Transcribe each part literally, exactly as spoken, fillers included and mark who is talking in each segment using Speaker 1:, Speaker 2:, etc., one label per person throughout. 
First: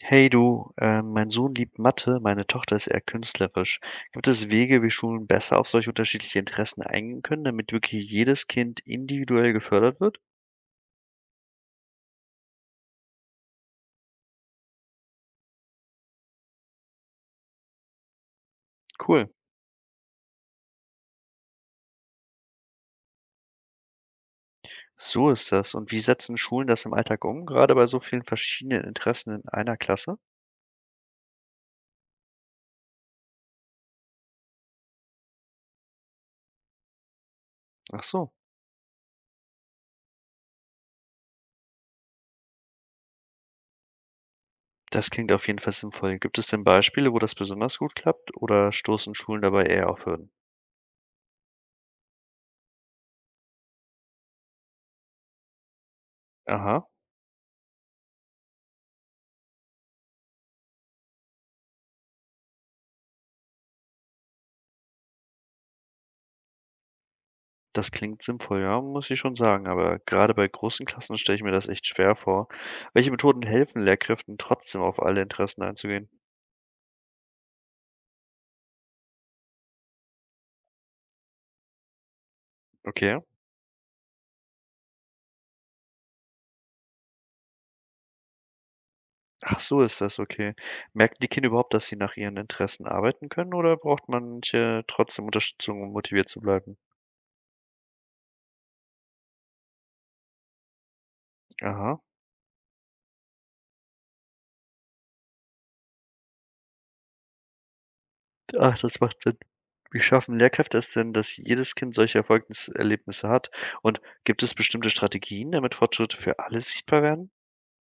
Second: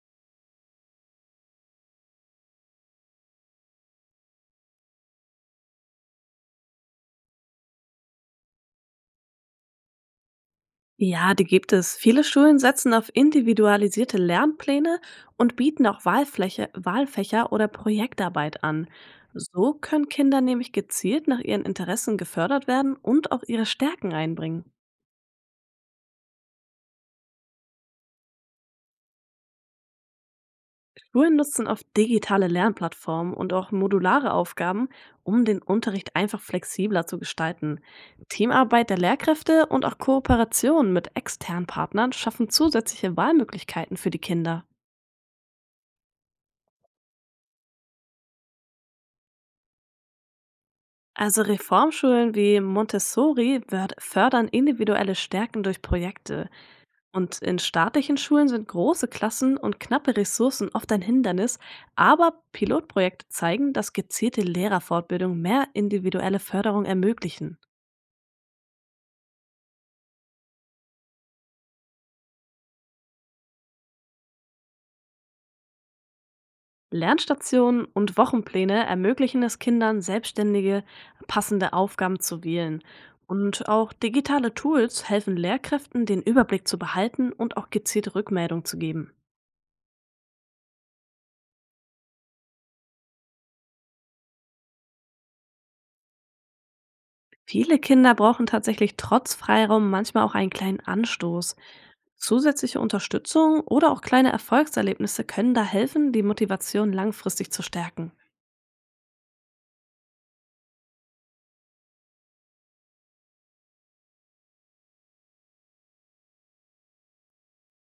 Speaker 1: Hey du, äh, mein Sohn liebt Mathe, meine Tochter ist eher künstlerisch. Gibt es Wege, wie Schulen besser auf solche unterschiedlichen Interessen eingehen können, damit wirklich jedes Kind individuell gefördert wird?
Speaker 2: Ja, die gibt es. Viele Schulen setzen auf individualisierte Lernpläne und bieten auch Wahlfläche, Wahlfächer oder Projektarbeit an.
Speaker 1: Cool.
Speaker 2: So können Kinder nämlich gezielt nach ihren Interessen gefördert werden und auch ihre Stärken einbringen.
Speaker 1: So ist das. Und wie setzen Schulen das im Alltag um, gerade bei so vielen verschiedenen Interessen in einer Klasse?
Speaker 2: Schulen nutzen oft digitale Lernplattformen und auch modulare Aufgaben, um den Unterricht einfach flexibler zu gestalten.
Speaker 1: Ach so.
Speaker 2: Teamarbeit der Lehrkräfte und auch Kooperationen mit externen Partnern schaffen zusätzliche Wahlmöglichkeiten für die Kinder.
Speaker 1: Das klingt auf jeden Fall sinnvoll. Gibt es denn Beispiele, wo das besonders gut klappt, oder stoßen Schulen dabei eher auf Hürden?
Speaker 2: Also Reformschulen wie Montessori wör- fördern individuelle Stärken durch Projekte.
Speaker 1: Aha.
Speaker 2: Und in staatlichen Schulen sind große Klassen und knappe Ressourcen oft ein Hindernis, aber Pilotprojekte zeigen, dass gezielte Lehrerfortbildung mehr individuelle Förderung ermöglichen.
Speaker 1: Das klingt sinnvoll, ja, muss ich schon sagen, aber gerade bei großen Klassen stelle ich mir das echt schwer vor. Welche Methoden helfen Lehrkräften trotzdem auf alle Interessen einzugehen?
Speaker 2: Lernstationen und Wochenpläne ermöglichen es Kindern, selbstständige, passende Aufgaben zu wählen.
Speaker 1: Okay.
Speaker 2: Und auch digitale Tools helfen Lehrkräften, den Überblick zu behalten und auch gezielte Rückmeldung zu geben.
Speaker 1: Ach so, ist das okay. Merken die Kinder überhaupt, dass sie nach ihren Interessen arbeiten können oder braucht manche trotzdem Unterstützung, um motiviert zu bleiben?
Speaker 2: Viele Kinder brauchen tatsächlich trotz Freiraum manchmal auch einen kleinen Anstoß.
Speaker 1: Aha.
Speaker 2: Zusätzliche Unterstützung oder auch kleine Erfolgserlebnisse können da helfen, die Motivation langfristig zu stärken.
Speaker 1: Ach, das macht Sinn. Wie schaffen Lehrkräfte es denn, dass jedes Kind solche Erfolgserlebnisse hat? Und gibt es bestimmte Strategien, damit Fortschritte für alle sichtbar werden?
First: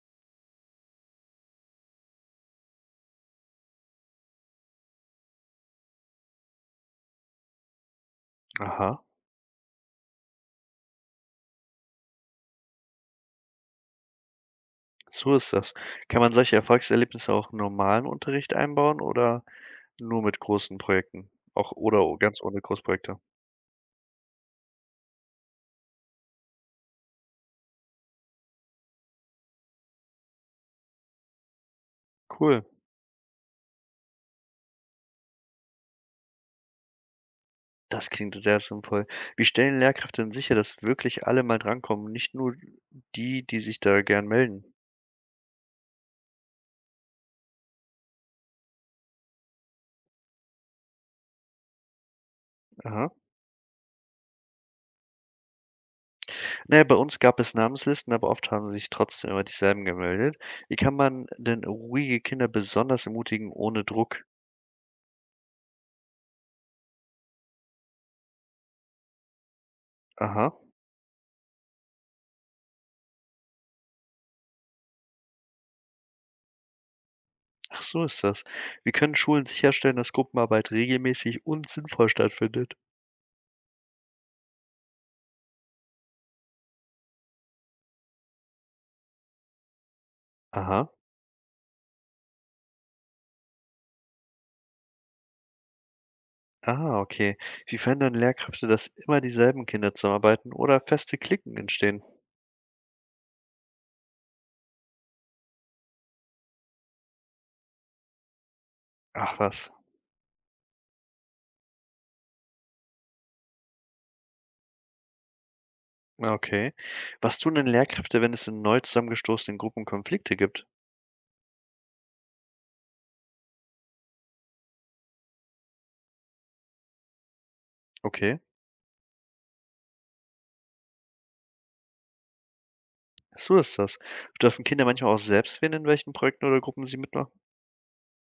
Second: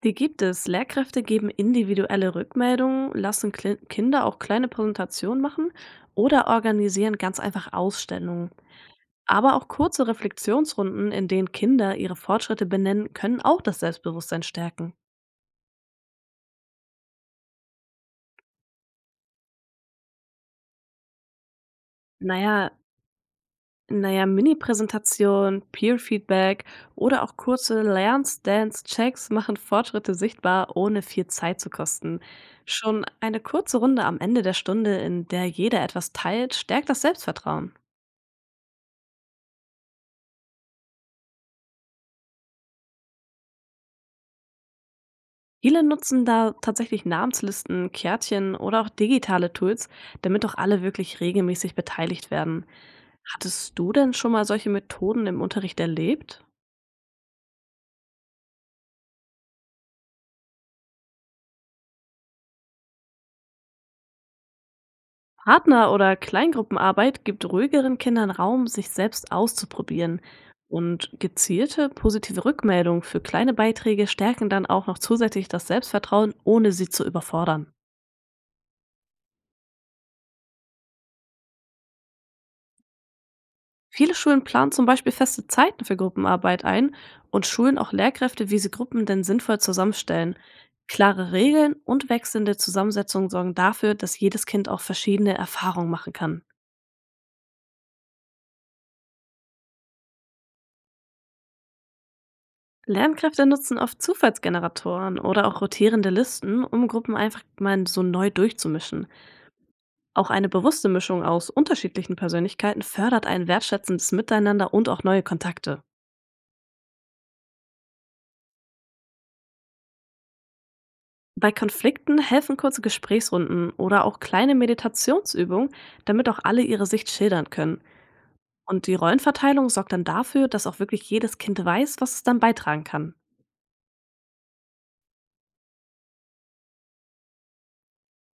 Speaker 2: Die gibt es. Lehrkräfte geben individuelle Rückmeldungen, lassen Kle Kinder auch kleine Präsentationen machen oder organisieren ganz einfach Ausstellungen.
Speaker 1: Aha.
Speaker 2: Aber auch kurze Reflexionsrunden, in denen Kinder ihre Fortschritte benennen, können auch das Selbstbewusstsein stärken.
Speaker 1: So ist das. Kann man solche Erfolgserlebnisse auch im normalen Unterricht einbauen oder nur mit großen Projekten? Auch oder o ganz ohne
Speaker 2: Naja,
Speaker 1: Großprojekte?
Speaker 2: Na ja, Mini-Präsentation, Peer-Feedback oder auch kurze Lernstance-Checks machen Fortschritte sichtbar, ohne viel Zeit zu kosten.
Speaker 1: Cool,
Speaker 2: Schon eine kurze Runde am Ende der Stunde, in der jeder etwas teilt, stärkt das Selbstvertrauen.
Speaker 1: das klingt sehr sinnvoll. Wie stellen Lehrkräfte denn sicher, dass wirklich alle mal drankommen, nicht nur die, die sich da gern melden?
Speaker 2: Viele nutzen da tatsächlich Namenslisten, Kärtchen oder auch digitale Tools, damit auch alle wirklich regelmäßig beteiligt werden.
Speaker 1: Aha.
Speaker 2: Hattest du denn schon mal solche Methoden im Unterricht erlebt?
Speaker 1: Na ja, bei uns gab es Namenslisten, aber oft haben sich trotzdem immer dieselben gemeldet. Wie kann man denn ruhige Kinder besonders ermutigen ohne Druck?
Speaker 2: Partner- oder Kleingruppenarbeit gibt ruhigeren Kindern Raum, sich selbst auszuprobieren.
Speaker 1: Aha.
Speaker 2: Und gezielte positive Rückmeldungen für kleine Beiträge stärken dann auch noch zusätzlich das Selbstvertrauen, ohne sie zu überfordern.
Speaker 1: Ach, so ist das. Wie können Schulen sicherstellen, dass Gruppenarbeit regelmäßig und sinnvoll stattfindet?
Speaker 2: Viele Schulen planen zum Beispiel feste Zeiten für Gruppenarbeit ein und schulen auch Lehrkräfte, wie sie Gruppen denn sinnvoll zusammenstellen.
Speaker 1: Aha.
Speaker 2: Klare Regeln und wechselnde Zusammensetzungen sorgen dafür, dass jedes Kind auch verschiedene Erfahrungen machen kann.
Speaker 1: Ah, okay. Wie verhindern Lehrkräfte, dass immer dieselben Kinder zusammenarbeiten oder feste Klicken entstehen?
Speaker 2: Lernkräfte nutzen oft Zufallsgeneratoren oder auch rotierende Listen, um Gruppen einfach mal so neu durchzumischen.
Speaker 1: Ach was.
Speaker 2: Auch eine bewusste Mischung aus unterschiedlichen Persönlichkeiten fördert ein wertschätzendes Miteinander und auch neue Kontakte.
Speaker 1: Ja, okay. Was tun denn Lehrkräfte, wenn es in neu zusammengestoßenen Gruppen Konflikte gibt?
Speaker 2: Bei Konflikten helfen kurze Gesprächsrunden oder auch kleine Meditationsübungen, damit auch alle ihre Sicht schildern können.
Speaker 1: Okay.
Speaker 2: Und die Rollenverteilung sorgt dann dafür, dass auch wirklich jedes Kind weiß, was es dann beitragen kann.
Speaker 1: So ist das. Dürfen Kinder manchmal auch selbst wählen, in welchen Projekten oder Gruppen sie mitmachen?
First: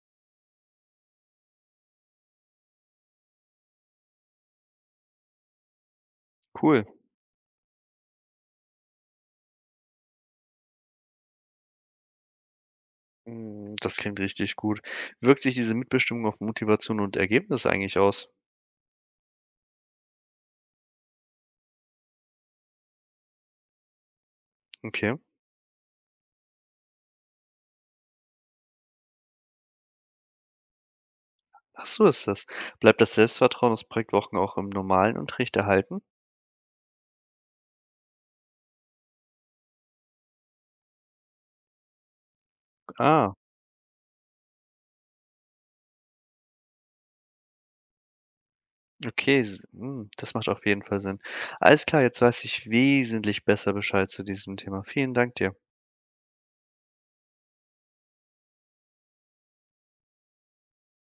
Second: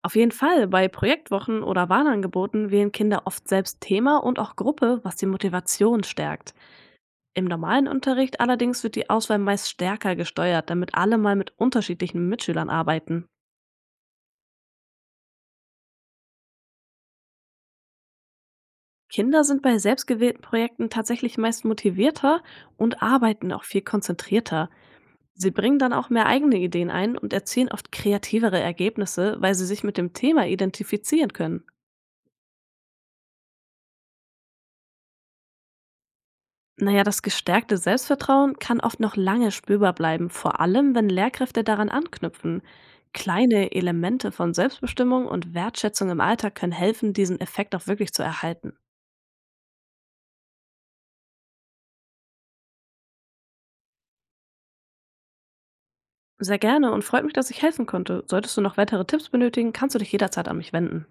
Speaker 2: Auf jeden Fall, bei Projektwochen oder Warnangeboten wählen Kinder oft selbst Thema und auch Gruppe, was die Motivation stärkt.
Speaker 1: Cool.
Speaker 2: Im normalen Unterricht allerdings wird die Auswahl meist stärker gesteuert, damit alle mal mit unterschiedlichen Mitschülern arbeiten.
Speaker 1: Mm, das klingt richtig gut. Wirkt sich diese Mitbestimmung auf Motivation und Ergebnis eigentlich aus?
Speaker 2: Kinder sind bei selbstgewählten Projekten tatsächlich meist motivierter und arbeiten auch viel konzentrierter.
Speaker 1: Okay.
Speaker 2: Sie bringen dann auch mehr eigene Ideen ein und erzielen oft kreativere Ergebnisse, weil sie sich mit dem Thema identifizieren können.
Speaker 1: Ach so ist das. Bleibt das Selbstvertrauen aus Projektwochen auch im normalen Unterricht erhalten?
Speaker 2: Na ja, das gestärkte Selbstvertrauen kann oft noch lange spürbar bleiben, vor allem wenn Lehrkräfte daran anknüpfen.
Speaker 1: Ah,
Speaker 2: Kleine Elemente von Selbstbestimmung und Wertschätzung im Alltag können helfen, diesen Effekt auch wirklich zu erhalten.
Speaker 1: okay, s hm, das macht auf jeden Fall Sinn. Alles klar, jetzt weiß ich wesentlich besser Bescheid zu diesem Thema. Vielen Dank dir.
Speaker 2: Sehr gerne und freut mich, dass ich helfen konnte. Solltest du noch weitere Tipps benötigen, kannst du dich jederzeit an mich wenden.